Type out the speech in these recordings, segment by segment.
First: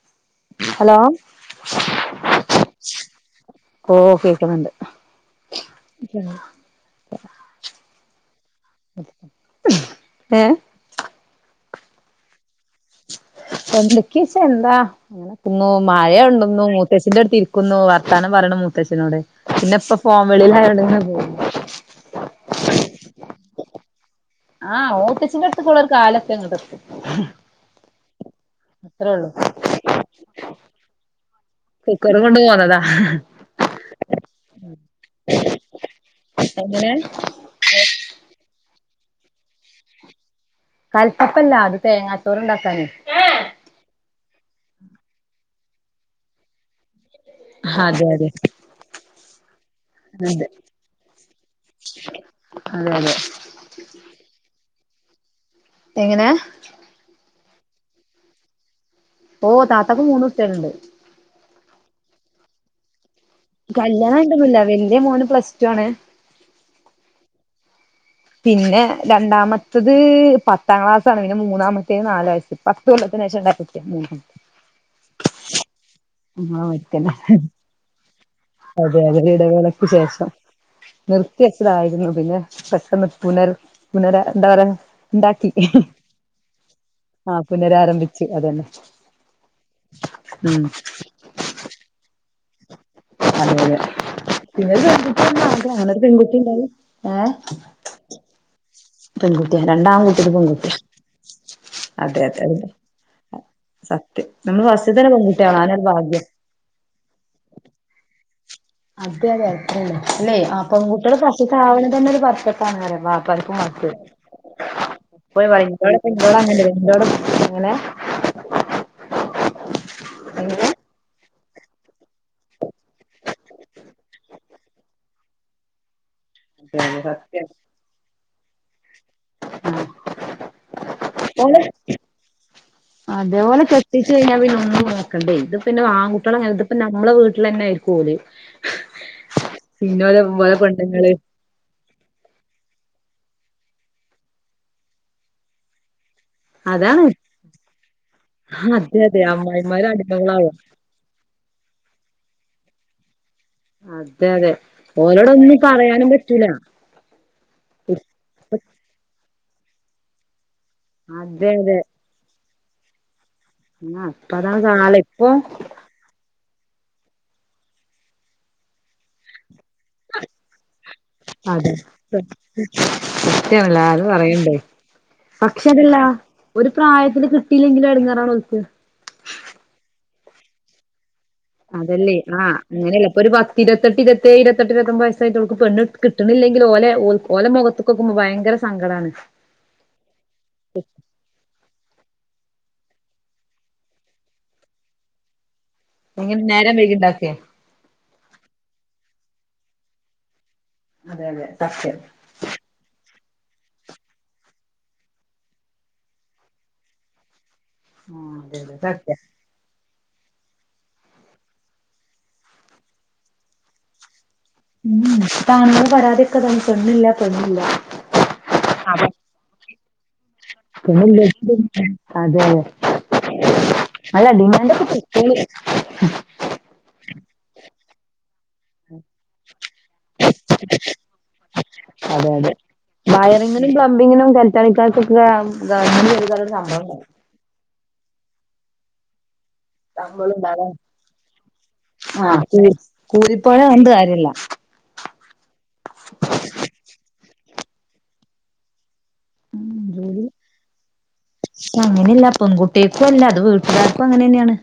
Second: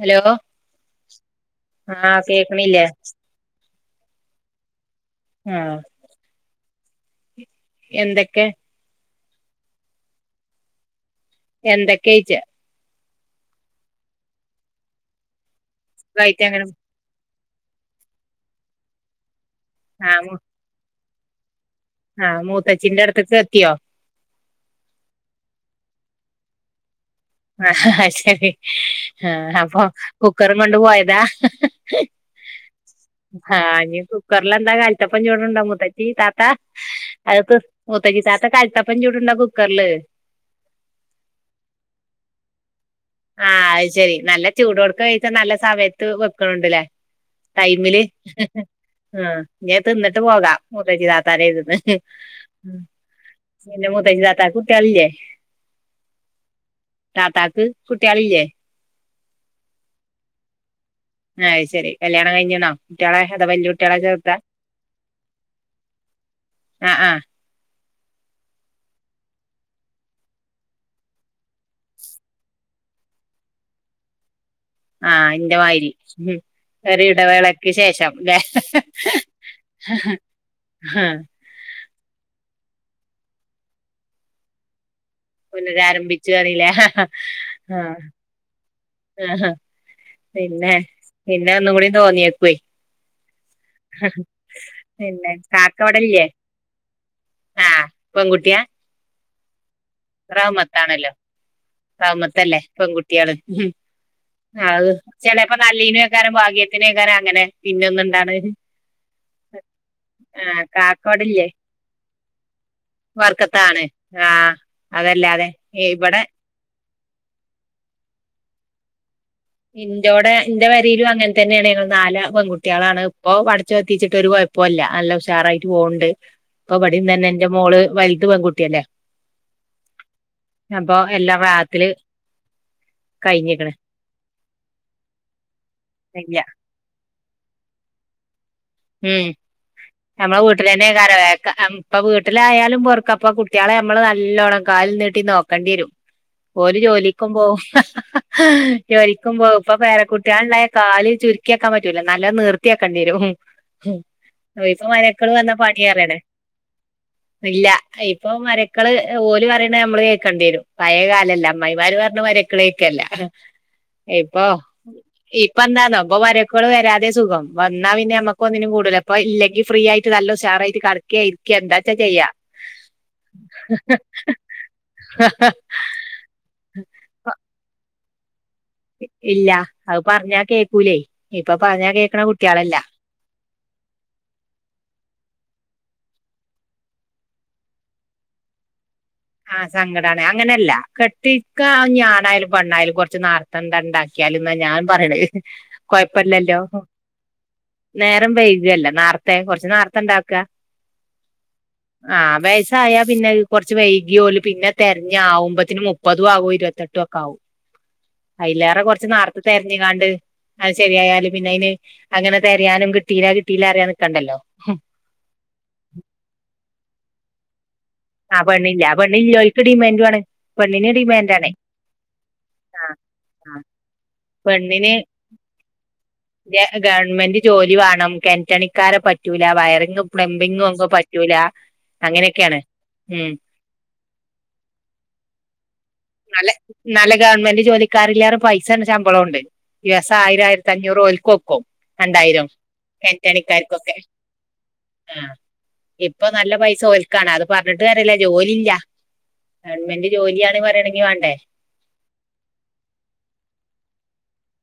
Hello hello ആഹ് കേക്ക്ണില്ലെ ഓ ആഹ് മ്മ് എന്തക്കെ ഏ എന്തെകെയിച്ച പന്തെക്കയിച്ച എന്താ അങ്ങനക്കുന്നു യിട്ട് മഴണ്ടെന്ന് അങ്ങനെ മുത്തച്ഛൻ്റെടുത്തിരിക്കുന്നു വർത്താനം പറയണ് മൂത്തചിനോട് പിന്നെയിപ്പ ഫോൺ ആഹ് വിളിയിലായോണ്ട് ആഹ് മൂത്തചിന്റെടുത്തിക്ക്എത്തിയോ ആഹ് ഓതിച്ചിന്റടുതിക്ക് ഓളോര കാലതിയങ്ങട് എത്തും ആഹ് അയ്ശരി അത്രേ ഉള്ളൂ ഹാ ഹപ്പൊ കുക്കറും കൊണ്ട് പോയതാ തും കൊണ്ട് പോന്നതാ ഹാ ആഹ് ഇനി കുക്കറിലെന്താ കാലിത്തപ്പം ചുടണുണ്ടോ മൂത്തച്ചി താത്ത എങ്ങനെ അതിപ്പ മൂതച്ചി താത്ത കാലിത്തപ്പം ചുടണുണ്ടോ കുക്കറില് കൽത്തപ്പല്ല അത് തേങ്ങാച്ചൊറ് ണ്ടാക്കാന് ആഹ് അയ്ശെരി നല്ല ചൂടോടക്കെ കയിക്ക നല്ല സമയത്ത് വെക്കണണ്ടല്ലേ ടൈമില് അതെ അതെ ആഹ് ഇനിഅത് തിന്നിട്ട് അതെ പോകാ മൂതച്ചിതാത്തടെട്തന്ന് അതെ അതെ പിന്നെ മൂത്തച്ചിതാത്തക്ക് കുട്ടിആളില്ലേ എങ്ങനാ താത്തക്ക് കുട്ടിആളില്ലേ ഓഹ് താത്തക്ക് മൂന്ന് കുട്ടികളുണ്ട് ആഹ് അയ്ശരി കല്യാണം കഴിഞ്ഞണോ കുട്ടികളെ അതാ വല്യ കുട്ടികളെ കല്യാണം ചേർത്ത കഴിഞ്ഞിട്ടൊന്നുല്ല വല്യ മോന് പ്ലസ് ടു ആണ് ആഹ് ആഹ് പിന്നെ രണ്ടാമത്തത് പത്താം ക്ലാസാണ് പിന്നെ മൂന്നാമത്തേ നാല് വയസ്സ് പത്ത് കൊല്ലത്തിന് ശേഷം ഉണ്ടായ കുട്ടിയാ ആഹ് ഇന്റെ മായ്രി ഇങ്ങളെ മാരിത്തന്നെ ചെറിയ ഇടവേളയ്ക്ക് ശേഷംല്ലേ അതെ അതെ ഇടവേളക്ക് ശേഷം ആഹ് നി നിർത്തിവെച്ചതായിരുന്നു പിന്നെ പെട്ടെന്ന് പുനർ പുനര എന്താ പറയാ ഉണ്ടാക്കി പുനരാരംഭിച്ചു പറില്ലേ ആഹ് പുനരാരംഭിച്ചു അതന്നെ ആഹ് ഉം പിന്നെ പിന്നെ ഒന്നും കൂടി തോന്നിയേക്കേ അതെ അതെ ഒരു പിന്നെ പെൺകുട്ടിയാണ് ആകെ കാക്ക അങ്ങനെ ഒരു ഇവടല്ലേ പെൺകുട്ടി ഉണ്ടായി ആഹ് പെൺകുട്ടിയ പെൺകുട്ടിയ രണ്ടാം റഹ്മത്താണല്ലോ അതെ റഹ്‌മത്തല്ലേ അതെ പെൺകുട്ടിയാള് സത്യം നമ്മള് അത് ഫസ്റ്റ്ത്തന്നെ ചെലേപ്പോ പെൺകുട്ടിയാവണം അതന്നെ ഒരു നല്ലീന ഭാഗ്യം വെക്കാനും ഭാഗ്യത്തിന്, വക്കാനും അങ്ങനെ പിന്നെ ഒന്ന ഇണ്ടാണ് അതെ അതെ അത്രല്ലേ അല്ലേ അപ്പം കാക്ക പെങ്‌ട്ടിയാള് ഇവിടില്ലേ ഫസ്റ്റ്താവണന്നെ ഒരു ബർഖത്താണറിയാ ആഹ് വാപ്പക്കും വർക്കത്താണ് മട്ട് ആഹ് അതല്ലാതെ ഇവിടെ അങ്ങനെ [unintelligible] അങ്ങനെ ഇന്റോടെ എങ്ങനെ ന്റെ അങ്ങനെ തന്നെയാണ് ഞങ്ങള് നാല് പെൺകുട്ടികളാണ്, ഇപ്പോ പഠിച്ചു എത്തിച്ചിട്ട് ഒരു കൊയപ്പോ ല്ല ഹഷാറായി പോണ്ട്, ഇപ്പ അതെ അതെ ഇവടിം തന്നെ സത്യം എൻറെ മോള് വല്ത് പെൺകുട്ടിയല്ലേ അപ്പൊ എല്ലാം റാഹത്തില് അതെ പോലെ കഴിഞ്ഞിക്ക്ണ് കത്തിച്ച് കഴിഞ്ഞാൽ പിന്നെന്ന നോക്കണ്ടേ ഇത് പിന്നെ വാൻകുട്ടികള ഇപ്പ നമ്മുടെ വീട്ടിൽ തന്നെ ആരിക്കും ഓല് ഉം പിന്നെ ഓലെ നമ്മളെ ഓലെ പെണ്ണുങ്ങള് വീട്ടിലാന്നെക്കാരം ല്ലേ ഇപ്പ വീട്ടിലായാലും പൊർക്ക അപ്പ കുട്ടികളെ നമ്മള് നല്ലോണം കാലിൽ നീട്ടി നോക്കേണ്ടിയരും [inaudible] ഒരു ജോലിക്കും പോവും, അതെ അതെ ജോലിക്കും, പോവും, ഇപ്പൊ അമ്മായിമാര് വേറെ അടിമകളാവും കുട്ടികാളള്ള കാലിൽ ചുരുക്കിയാക്കാൻ പറ്റൂല നല്ല നിർത്തിയാക്കണ്ടി വരും അതെ അതെ ഉം ഇപ്പൊ മരക്കൾ ഓലോട് വന്ന ഒന്നും പറയാനും പണിയറണെ പറ്റൂല ഇല്ല ഇപ്പ മരക്കള് ഓല് പറയണ നമ്മള് കേക്കണ്ടി വരും പഴെ കാലല്ല, അതെ അതെ അമ്മമായിമാര് പറഞ്ഞ മരക്കളേക്കല്ല ആ ഇപ്പ ഇപ്പൊ അതാണ് കാലം ഇപ്പൊ എന്താന്നോ അപ്പൊ വരെ മക്കള് വരാതെ സുഖം വന്നാ പിന്നെ നമ്മുക്ക് ഒന്നിനും കൂടുല അപ്പോ ഇല്ലെങ്കിൽ ഫ്രീ ആയിട്ട് നല്ലോഷർ ആയിട്ട് കടക്കെ ഇരിക്കെ എന്താച്ചാ അതെ ചെയ്യാ സത്യാണല്ലോ [unintelligible] തല്ല ഒരു പ്രായത്തിൽ കിട്ടില്ലെങ്കിലും എടങ്ങാറാാണ് വിളിച്ചത് ഇല്ല അത് പറഞ്ഞാ കേക്കൂലേ ഇപ്പൊ പറഞ്ഞാ അതല്ലേ, കേക്കണ ആഹ്. കുട്ടികളല്ല അങ്ങനെയല്ലപ്പൊ ഒരു പ ഇരുപത്തെട്ട് ഇരുപത്തേഴ്, ഇരുപത്തെട്ട് ഇരുവത്തൊമ്പത്, വയസായിട്ടുക്ക് പെണ്ണ് കിട്ടണില്ലെങ്കിൽ ഓല ഓലെ മുഖത്തും നോക്കുമ്പോ ഭയങ്കര സങ്കടാണ്. ആഹ് സങ്കടാണ്, അങ്ങനെല്ല കെട്ടിക്ക ആണായാലും പെണ്ണായാലും കുറച്ച് നാൾ ഉണ്ടാക്കിയാലും എന്നാ ഞാൻ പറയണ എങ്ങനെ കൊഴപ്പല്ലല്ലോ. നേരം വൈകിണ്ടാക്കേ നേരം വൈകല്ല നാർത്തെ കുറച്ച് നാർത്തെണ്ടാക്ക അതെ അതെ സത്യം ആഹ് വയസ്സായ പിന്നെ കൊറച്ച് വൈ പിന്നെ തെരഞ്ഞകുമ്പത്തിന് മുപ്പതും ആകും ഇരുപത്തെട്ടും ഒക്കെ ആകും ആഹ് അതെ അതെ അയ്ലേറെ കൊറച്ച് സത്യാ നോർത്തത്തെരഞ്ഞങ്ങാണ്ട് അത് ശരിയായാലും പിന്നെ അയ്ന് അങ്ങനത്തെ അറിയാനും കിട്ടീല കിട്ടീല അറിയാൻ നിക്കണ്ടല്ലോ [unintelligible] പരാതിയൊക്കെതാ പെണ്ണില്ല പെണ്ണില്ല ആ പെണ്ണില്ല ആ അതെ പെണ്ണില്ലോൽക്ക് ഡിമാൻഡു ആണ് പെണ്ണിന് ഡിമാൻഡാണേ [unintelligible] അതെ ആഹ് ആഹ് അല്ല ഡിമാന്റ്ഒക്കെ പെണ്ണിന് കൊട്ത്തിനി ഗവൺമെന്റ് ജോലി വേണം. കേണ്റ്റണി പണിക്കാരെ പറ്റൂല വയറിംഗും പ്ലംബിങ്ങും ഓക്കു പറ്റൂല അതെ അതെ അങ്ങനെക്കെയാണ് വയറിങ്ങിനും പ്ലംബിങ്ങിനും കേണ്റ്റണിക്കാർക്കൊക്കെ ഗവണ്മെന്റ് നല്ല ജോലിക്കാരെക്കാൾ സമ്പളണ്ടാവും നല്ല ഗവൺമെന്റ് ജോലിക്കാരിലേറെ പൈസണ്ട് ശമ്പളോണ്ട് ദിവസം ശമ്പളം ആയിരം ഉണ്ടാകാൻ ആരത്തഅഞ്ഞൂറ് ഓല്ക്ക് കൊട്ക്കും ആഹ് രണ്ടായിരും കൂലി കൂലിപ്പണി പറഞ്ഞിട്ട് -കേണ്റ്റണിക്കാർക്കൊക്കെ കാര്യല്ല ആഹ് ഇപ്പൊ നല്ല പൈസ ഒൽക്കാണ് അത് പറഞ്ഞിട്ട് കാര്യല്ല ജോലില്ല ഗവൺമെന്റ് ജോലിയാണ് പറയണമെങ്കി വണ്ടേ അങ്ങനല്ല പെൺകുട്ടേക്കും അല്ല അത് വീട്ടുകാർക്കും അങ്ങനെന്നെയാണ്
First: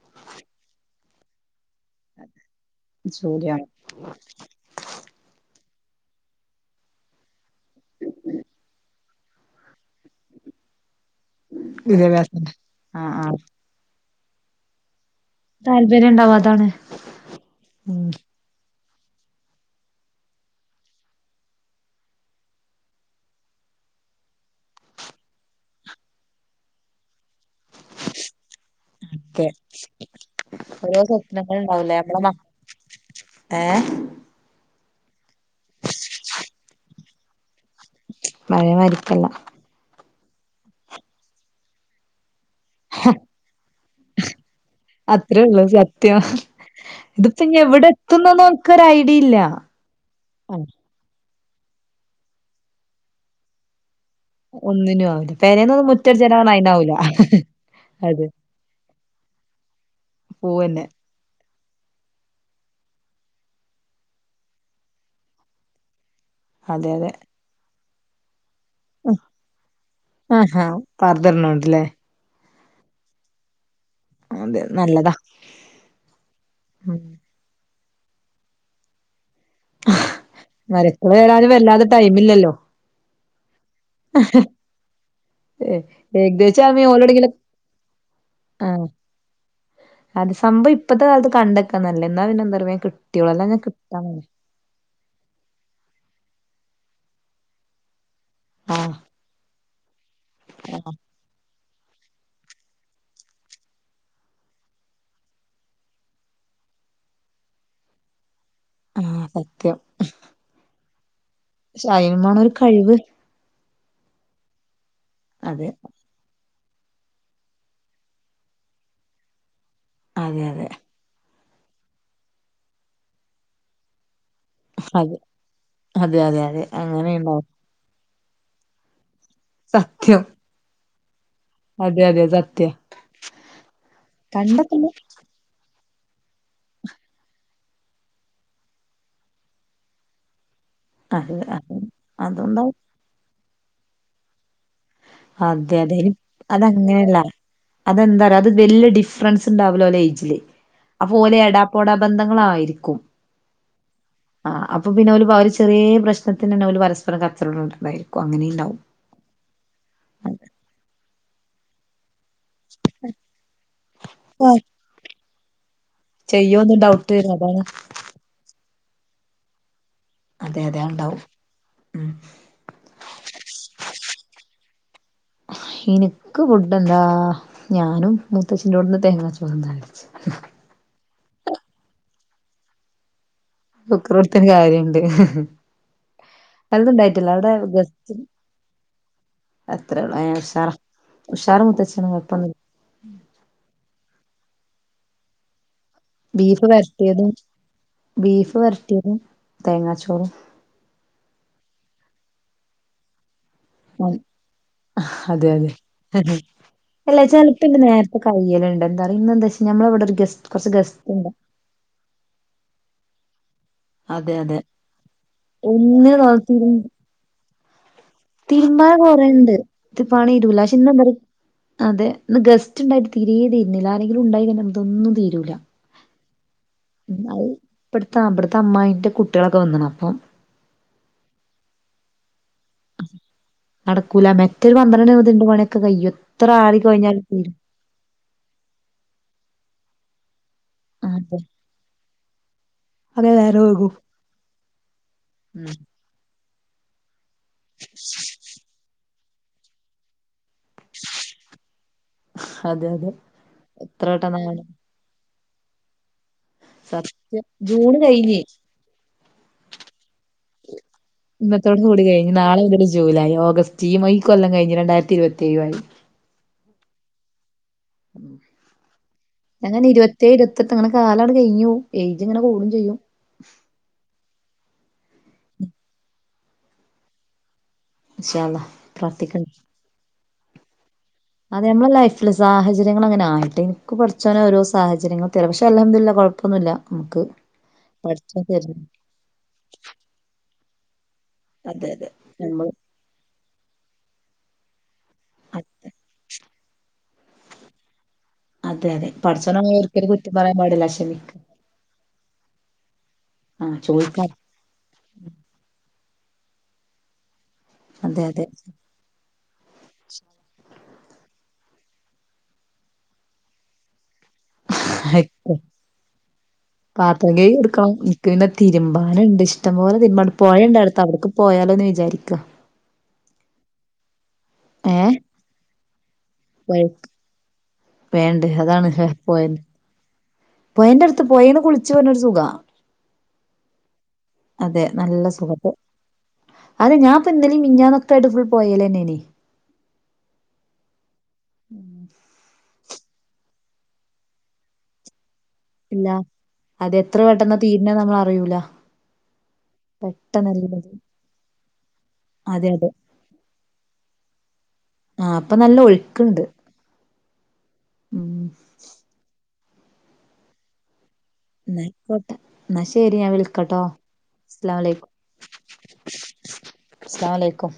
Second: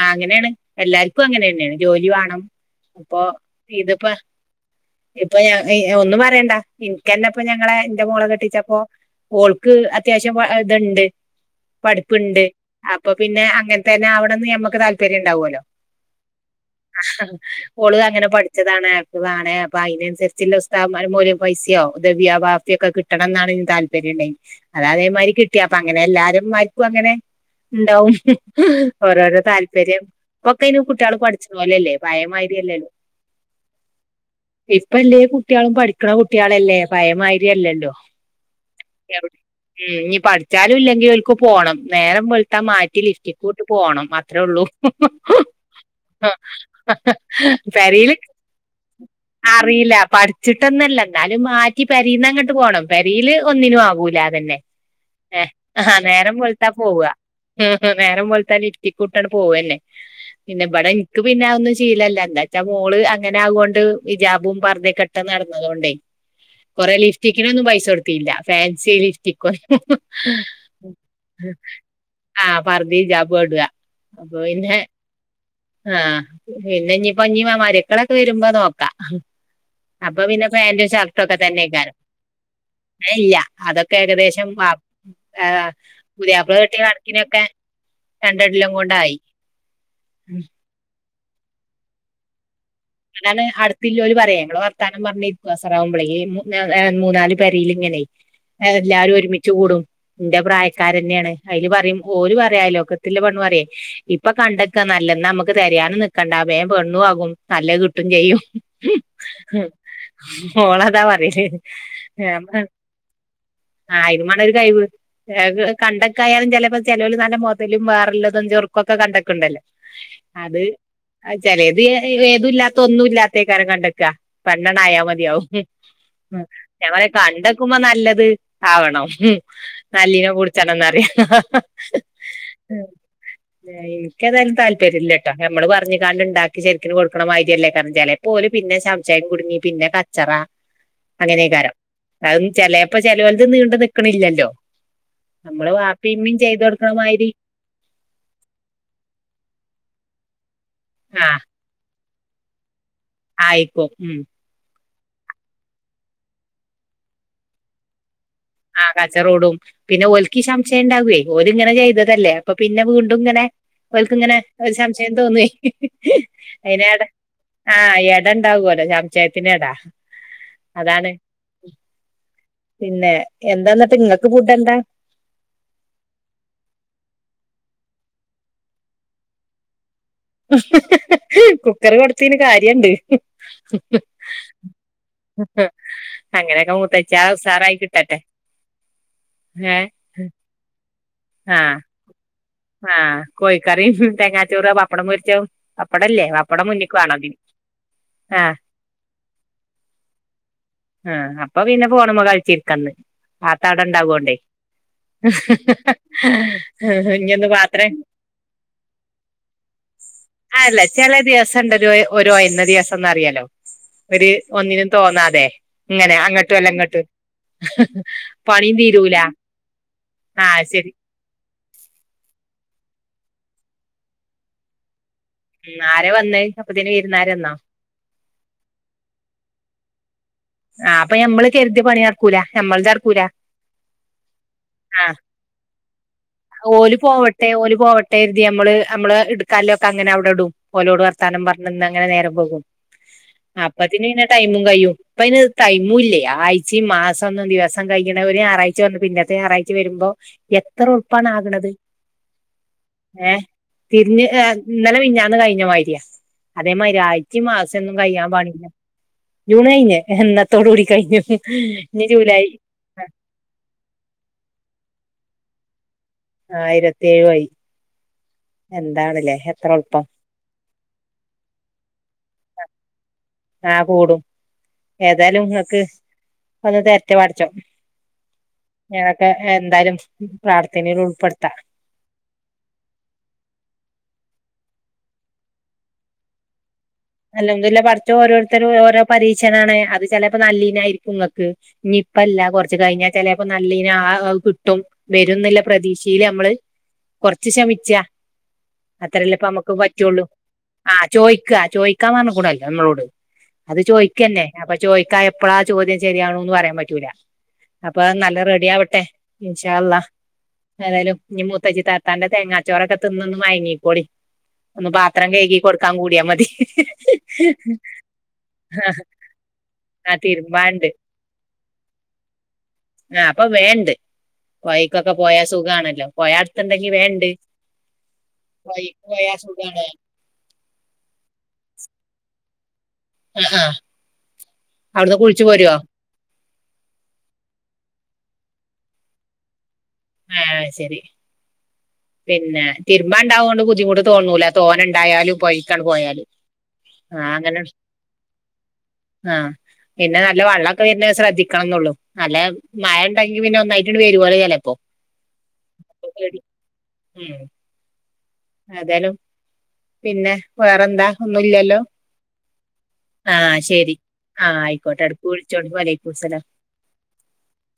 ആഹ് അങ്ങനെണ് എല്ലാർക്കും അങ്ങനെന്നെണ് ജോലി വേണം ഇപ്പൊ ജോലിയാണ് ഇതിപ്പോ ഇപ്പൊ ഞ ഒന്നും പറയണ്ട ഇനക്കെന്നെ ഇപ്പൊ ഞങ്ങളെ ഇന്റെ മോളെ കെട്ടിച്ചപ്പോ ഓൾക്ക് അത്യാവശ്യം ഇത്ണ്ട് പഠിപ്പ്ണ്ട് വിദ്യാഭ്യാസത്തിന്റെ അപ്പൊ ആഹ് ആഹ് പിന്നെ അങ്ങനത്തെ തന്നെ ആവണന്ന് ഞമ്മക്ക് താല്പര്യണ്ടാവല്ലോ താല്പര്യം ഉണ്ടാവും അതാണ് ആഹ് ഓൾ ഉം അങ്ങനെ പഠത്തം താണ് ഹാഫിള് ആണ് അപ്പൊ അതിനുസരിച്ചുള്ള ഉസ്താദ് മാരോ. മൊല്യ ‌ ഫൈസി യോ ഹുദവിയോ വാഫിയോ ഒക്കെ കിട്ട കിട്ടണം എന്നാണ് ഇന്ക് താല്പര്യം ണ്ടയ്ന് അത് അതേമാതിരി കിട്ടിയപ്പോ അങ്ങനെ എല്ലാരെ മ്മാര്ക്കും അങ്ങനെ ഇണ്ടാവും ഓരോരോ ക്കെ താല്പര്യം ഇപ്പൊക്കെ അയിന് ഓരോ കുട്ടികൾ സ്വപ്നങ്ങൾ പഠിച്ച്ണോലല്ലേ ഉണ്ടാവൂലേ നമ്മളെ മ പഴേമായിരിയല്ലല്ലോ ഏഹ് ഇപ്പ എല്ലേ കുട്ടികളും പഠിക്ക്ണ കുട്ട്യാളല്ലേ പഴേമാരിയല്ലല്ലോ പഴയ മാരിക്കല്ല ഉം ഇഞ് പഠിച്ചാലും ഇല്ലെങ്കിൽ ഒൽക്ക് പോണം നേരം വെള്ത്ത മാറ്റി ലിപ്സ്റ്റിക്കൂട്ട് പോണം അത്രേ ഉള്ളൂ അത്രേ ഉള്ളൂ സത്യം ഇതിപ്പോ ഇനി എവിടെ പെരീല് എത്തുന്നൊന്നും ഓൽക്കൊരു ഐഡിയ ഇല്ല അറീല്ല പഠിച്ചിട്ടോ ആഹ് പടച്ചിട്ടോന്നല്ല എന്നാലും മാറ്റി പെരീന്ന് അങ്ങട്ട് പോകണം പെരീൽ ഒന്നിനും ആകൂല ഇതന്നെ ഒന്നിനും ആവൂല നേരം പെരേന്നൊന്നും ആഹാ മുറ്റടിച്ചാൻ നേരം പറഞ്ഞാ വെളുത്ത പോവാ അയിനാവൂല ഹു ഹുഹ് അതെ നേരം വെളുത്ത നേരം വെള്ത്താ ലിപ്സ്റ്റിക്കുട്ടങ്ങട്ട് പോവനെ പൂവന്നെ പിന്നെബടെ നമ്മക്ക് പിന്നെ അതൊന്നും ശീലല്ല എന്താ ച്ചാ മോള് അങ്ങനെ അവോണ്ട് ഹിജാബും പാർദെക്കെ ഇട്ട് നടന്നതൊണ്ടയ് അതെ കൊറെ അതെ ലിഫ്റ്റിക്കിന് ഒന്നും പൈസ കൊടുത്തില്ല ഫാൻസി ഫാൻസി ലിഫ്റ്റിക്കോ ആഹാ പർദ്ദട്ണോണ്ട്ല്ലേ ആ പർദ്ദയും ഹിജാബുഇടാ അപ്പൊ അതെ പിന്നെ നല്ലതാ ആഹ് ഉം പിന്നെപ്പഞ്ഞീപ്പമാ മരിയക്കൾ മരിയക്കളൊക്കെ വരുമ്പോ നോക്ക അപ്പൊ പിന്നെ ഫാൻന്റും മരക്കള് ഷർട്ടോക്കെ വരാന് വല്ലാതെ തന്നയ്ക്കാരം ടൈമില്ലല്ലോ ഇല്ല അതൊക്കെ ഏകദേശം വാപ് ഏഹ് ഏ പുതിയാപ്ല ഏകദേശം കിട്ടിയ ആവുമ്പോ ഓലെവ്ടെങ്കിലും കണക്കിനൊക്കെ രണ്ടോല്ലം ആഹ് കൊണ്ടായി അത് ഉം. സംഭവം ഇപ്പത്തെ കാലത്ത് കണ്ടക്കാനല്ലത് എന്നാ പിന്നെന്താറിയോ വേഗം കിട്ടും അതാണ് അടുത്തലോൽ പറയേ മ്മൾ വർത്താനം പറഞ്ഞിരിക്കും അസറാവുമ്പളേയ് ഏഹ് മൂന്നാല് പരേൽ ങ്ങനെയ് ആഹ് എല്ലാരും ഒരുമിച്ച് കൂടും ഇന്റെ ആഹ് പ്രായക്കാരന്നെണ് അയില് പറിം ഓൽ പറിം അയലോക്കത്ത്ള്ള പെണ്ണ് പറിയെയ് ഇപ്പൊ കണ്ടക്ക നല്ലെ ന്നാ നമ്മുക്ക് തെരയാനും നിക്കണ്ട വേം പെണ്ണു ആകും നല്ലത് കിട്ടും ചെയ്യും ആഹ് സത്യം ഒള്ളതാ പറയല് പക്ഷേ അയിനും മാണം ഒരു കഴിവ് ആഹ് അയിനുമാണോരു കഴിവ് അതെ ഏഹ് കണ്ടക്ക അങ്ങനെകയാലും ചിലപ്പോ ചേലോൽ നല്ല മുതലും വേറള്ളതും ചോറ്ക്കൊക്കെക്കണ്ടക്ക്ണ്ടല്ലോ അതെ അത് അതെ ചിലേത് ഏതുല്ലാത്തെ ഒന്നു ല്ലാത്തയ്ക്കാരം കണ്ടക്ക പെണ്ണണ്ട് ആയാൽ അതെ മതിയാവും അതെ അതെ അതെ ഞാന് പറയാ അങ്ങനെണ്ടാവും കണ്ടക്ക കണ്ടക്കുമ്പോ നല്ലത് ആവണം ഹും സത്യം നല്ലീനെ പുട്ച്ചണംന്നറിം അതെ അതെ സത്യാ ആഹ് ഇനിക്കേതായാലും കണ്ടെത്തുമ്പോ താല്പര്യല്ലട്ടോ ഹ ഞമ്മള് പറഞ്ഞ്കാണ്ട്ണ്ടാക്കി ശരിക്കും പിന്നെ കൊടുക്കണ മാരിഅല്ലേയ്ക്കാരം ചെലേപ്പോല് പിന്നെ ശംശയം കുടുങ്ങി പിന്നെ കച്ചറ അതെ അങ്ങനെക്കാരം അതെ അത് അതുണ്ടാവും ചേലേപ്പോ ചേലോൽത് നീണ്ട് നിക്ക്ണില്ലല്ലോ അമ്മള് അതെ അതെ ഇനി വാപ്പീമ്മീം ചെയ്ത് കൊടുക്കണ അതങ്ങനെയല്ല മായ്രി അതെന്താറിയോ അത് വല്ല്യ ഡിഫറൻസ്ണ്ടാവൂല്ല ഓലേജില് അപ്പൊ ഓൽ ആഹ് എടാ പോടാ ബന്ധങ്ങളായിരിക്കും ആയിക്കു ഉം ആഹ് അപ്പ പിന്നെ അവല് വളരേ ചെറിയേ പ്രശ്നത്തിനന്നെ ഓല് പരസ്പരം കച്ചറ ഉണ്ടായിരിക്കും അങ്ങനേണ്ടാവും ആഹ് കച്ചറ കൂടും പിന്നെ ഓല്ക്ക് ശംശയണ്ടാവുവേ ഓലിങ്ങനെ ചെയ്തതല്ലേ പ്പ പിന്നെ വീണ്ടുങ്ങനെ ഓൽക്ക്ങ്ങനെ ഒരു ശംശയം തോന്നുവേ ചെയ്യോന്ന് അയിനെട ഡൗട്ട് വരും അതാണ് ആഹ് എടണ്ടാവല്ലോ ശംശയത്തിനെട അതെ അതെ അതാണ് ഉണ്ടാവും പിന്നെ എന്താന്നിട്ട് ങ്ങക്ക് ഫുഡെന്താ എനക്ക് ഫുഡെന്താ ഞാനും മൂത്തശ്ശിൻ്റോടുന്ന് തേങ്ങാ ചോറ് കഴിച്ചു ഹ്ഹ്ഹ്ഹ്ഹ് കുക്കർ കൊടുത്തീന് കാര്യണ്ട് കുക്കർ കൊടുത്തെന് കാര്യണ്ട് ഹ് അങ്ങനെയൊക്കെ മൂത്തച്ഛാ അതൊന്നുണ്ടായിട്ടില്ല അവിടെ ഉസാറായി ഗസ്റ്റ് കിട്ടട്ടെ ഏഹ് അത്രേള് ഉഷാറാ ഉഷാറ് ആഹ് മുത്തച്ചന് [unintelligible] ആഹ് കോയ് കറീം തേങ്ങാ ചോറുവ പപ്പടം പൊരിച്ചതും പപ്പടല്ലേ ബീഫ് പപ്പടം മുന്നിക്ക് വേണം വരട്ടിയതും ഇതിന് ആഹ് ബീഫ് വരട്ടിയതും തേങ്ങാച്ചോറും ആഹ് അപ്പൊ പിന്നെ ഫോണുമേ കഴിച്ചിരിക്കന്ന് ആത്താടണ്ടാവോണ്ടേ ഹ്ഹഹഹ അല്ലാ ചിലപ്പിന്റെ നേരത്തെ കയ്യലുണ്ട് എന്താ അറിയോ ഇന്നെന്താച്ച ഞമ്മളിവിടൊരു ഗസ്റ്റ് കൊറച്ച് അതല്ല ഗസ്റ്റ് ചെല ഉണ്ട് ദിവസണ്ടൊരു ഒരു ഒയന്ന ദിവസന്ന്റിയലോ ഒര് അതെ അതെ ഒന്നിനും തോന്നാതെ ഒന്നിന് ഇങ്ങനെ നോ അങ്ങട്ടുവല്ല ങ്ങട്ടുവല്ല തീരുമ്പാന് കൊറെണ്ട് ഇത് പണിരൂല ആഹ് പക്ഷേ ഇന്ന് ശരി എന്താറിയൊ അതെ ഇന്ന് ഗസ്റ്റ്ണ്ടായിട്ട് തീരേ തീരുന്നില്ല അരെങ്കിലും ഉണ്ടായാ പിന്നെ ഇതൊന്നും തീരൂല്ല മ്മ് ആര വന്നേ അപ്പത്തേന് വിരുന്നുകാരന്നോ ഇപ്പടുത്തെ ഇബ്ടുത്തെ അമ്മായീന്റെ കുട്ടികളൊക്കെ വന്ന്ണ് അപ്പം ആഹ് അപ്പ ഞമ്മള് കെരുതിയ പണി നടക്കൂല ഞമ്മൾതടക്കൂല നടക്കൂല മെറ്റൊരു പന്ത്രണ്ട് [unintelligible] ൻ്റെ പണിയൊക്കെ കയ്യും എത്ര ആടി കൊയഞ്ഞാലും തീരും ടെരുതി അമ്മള് അമ്മള് എടുക്കാന്ള്ളൊക്കെ അങ്ങനെ അവിടെടും ഓലോട് അതെ വർത്താനം പറഞ്ഞ്ന്ന്ങ്ങനെ നേരം പോകും അതെ നേരം വൈകും അപ്പത്തിന് ന്നെ ടൈമും കയും ഇപ്പയ്ന് ഉം ടൈമും ഇല്ലേ ആഴ്ചയും മാസന്നും ദിവസം കഴിയണവ ഒരു ഞായറാഴ്ചയ വന്നു പിന്നത്തെ ഞായറാഴ്ച്ച ച്ച വരുമ്പോ എത്ര ഉർപ്പാണ് ആക്ണത് അതെ അതെ ഏഹ് എത്ര തിരിഞ്ഞ് ഏ വട്ടംന്നാണ് ഇന്നലെ മിഞ്ഞാന്ന് കയ്ഞ്ഞ മാതിരിയാ അതേമാതിരി സത്യം ആഴ്ചയും ജൂൺ മാസൊന്നും കഴിയാൻ കഴിഞ്ഞ് പാടില്ല ജൂണ് കയ്ഞ്ഞ്ല്ലേ ഇന്ന ത്തോട് കൂടി കയ്ഞ്ഞു ഇനി ജൂലായി ജൂലായ് ഓഗസ്റ്റ് ഈ മൈ കൊല്ലം കഴിഞ്ഞു രണ്ടായിരത്തി ഇരുപത്തേഴുവായി ആഹ് ഇരുപത്തിയേഴുവായി എന്താണ്ല്ലേ എത്രെളുപ്പം ഇരുത്തേഴ് ഇരുത്തെട്ട് ങ്ങനെ കാലാട് കഴിഞ്ഞു പോം ഏജ് ഇങ്ങനെ കൂടും ചെയ്യും ആഹ് കൂടും ഏതായാലും ങ്ങക്ക് ഒന്ന് തേരറ്റ് പടച്ചോ ഇൻഷാ അല്ലാഹ് ഞാക്കെ പ്രാർത്ഥിക്കണ്ട് എന്തായാലും പ്രാർത്ഥനേല് ഉൾപ്പെടു അതേമ്മള് ലൈഫ് ഫില് സാഹചര്യങ്ങളങ്ങനായിട്ട് എനിക്ക് പടച്ചോന് ഓരോ സാഹചര്യങ്ങൾ തരാ പക്ഷേ അൽഹം ദുല്ല കൊഴപ്പൊന്നുല്ല അൽഹം ദുല്ല പടച്ചോൻ ഓരോരുത്തര് ഓരോ പരീക്ഷണാണ് അത് ചെലപ്പോ നല്ലേനാരിക്കും നിങ്ങക്ക് അതെ അതെ ഇനിയിപ്പല്ല നമ്മള് കൊറച്ച് കഴിഞ്ഞാ ചെലേപ്പാ നല്ലേന ആ അത് കിട്ടും വരുംന്ന്ല്ല അതെ പ്രതീക്ഷേലമ്മള് കൊറച്ച് ക്ഷമിച്ചാ അതെ അതെ പടച്ചോനെ അത്രല്ലേപ്പമ്മക്ക് നമ്മള് ഒരിക്കലും പറ്റുള്ളൂ കുറ്റം പറയാൻ പാടില്ല ആഹ് ക്ഷമിക്ക ചോയിക്കാ ചോയ് യ്ക്കാൻ പറഞ്ഞ കൂടല്ലോ നമ്മളോട് അത് ആഹ് ചോദിക്കാ ചോദിക്കന്നെ അപ്പൊ ചോദിക്കാ എപ്പളാ ചോദ്യം ശരിയാണോന്ന് പറയാൻ പറ്റൂല അപ്പൊ അതെ നല്ല അതെ റെഡി ആവട്ടെ ഇൻശാ അള്ളാ ഏതായാലും ഇനി മൂത്തച്ചി താത്താന്റെ തേങ്ങാച്ചോറൊക്കെ തിന്നൊന്ന് മയങ്ങിക്കോളി ഒന്ന് പാത്രം ആയിക്കോ കഴികി കൊടുക്കാൻ കൂടിയാ മതി [unintelligible] എടുക്കണം എനിക്ക് പിന്നെ തിരുമ്പാന് ഇണ്ട് ഇഷ്ടം പോലെ ആഹ് തിരുമ്പാനിണ്ട് തിരുമ്പാണ്ട് പൊഴേണ്ടടുത്ത് അവിടക്ക് പോയാലോന്ന് വിചാരിക്കാ ആഹ് അപ്പൊ വേണ്ട് ഏ പൊയയ്ക്കൊക്കെ പോയാ സുഖാണല്ലോ പൊയ അട് പൊഴ ത്തണ്ടെങ്കി വേണ്ട് വേണ്ട് പൊഴേക്ക് പോയാ സുഖാണ് പൊഴെണ്ടട്ത്ത് പൊഴേന്ന് കുളിച്ച് വര്ണ്ണൊരു സുഖാ ആ ആ അതെ അവിടുന്ന് നല്ല കുളിച്ചു സുഖത്ത് പോരുവോ അതെ ഞാൻപ്പോ ഇന്നലിം മിനിഞ്ഞാന്നൊക്കെ ആയിട്ട് ഫുൾ പൊഴേലെന്നേനെ ഏഹ് അയ് സെരി പിന്നെ തിരുമ്പാണ്ടാവോണ്ട് ബുദ്ധിമുട്ട് തോന്നൂല തോനെണ്ടായാലും പൊഴ ഇല്ല അതെത്ര പെട്ടെന്ന തീരണേന്ന് നമ്മളറിയൂല ആഹ് പിന്നെ നല്ല വെള്ളൊക്കെ വര്ണത് ശ്രദ്ധിക്കണംന്നൊള്ളു നല്ല അതെ അതെ മഴ ഇണ്ടെങ്കി പിന്നെ ഒന്നായിട്ട്ട് വരുവോലെ ചെലെപ്പോ ആഹ് ഇപ്പൊ നല്ല ഒഴുക്ക്ണ്ട് ഉം ഉം ഏതാലും പിന്നെ വേറെന്താ? ഒന്നുല്ലല്ലോ ന്നാ ആയിക്കോട്ടെ ന്നാ ശരി ഞാൻ ആഹ് വിളിക്കട്ടോ ശരി ആഹ് ആയിക്കോട്ടെ അസ്സലാമലൈക്കും എടക്ക് വിളിച്ചോണ്ടി വാലൈക്കുസ്സലാം അസ്‌ലാം അലൈക്കും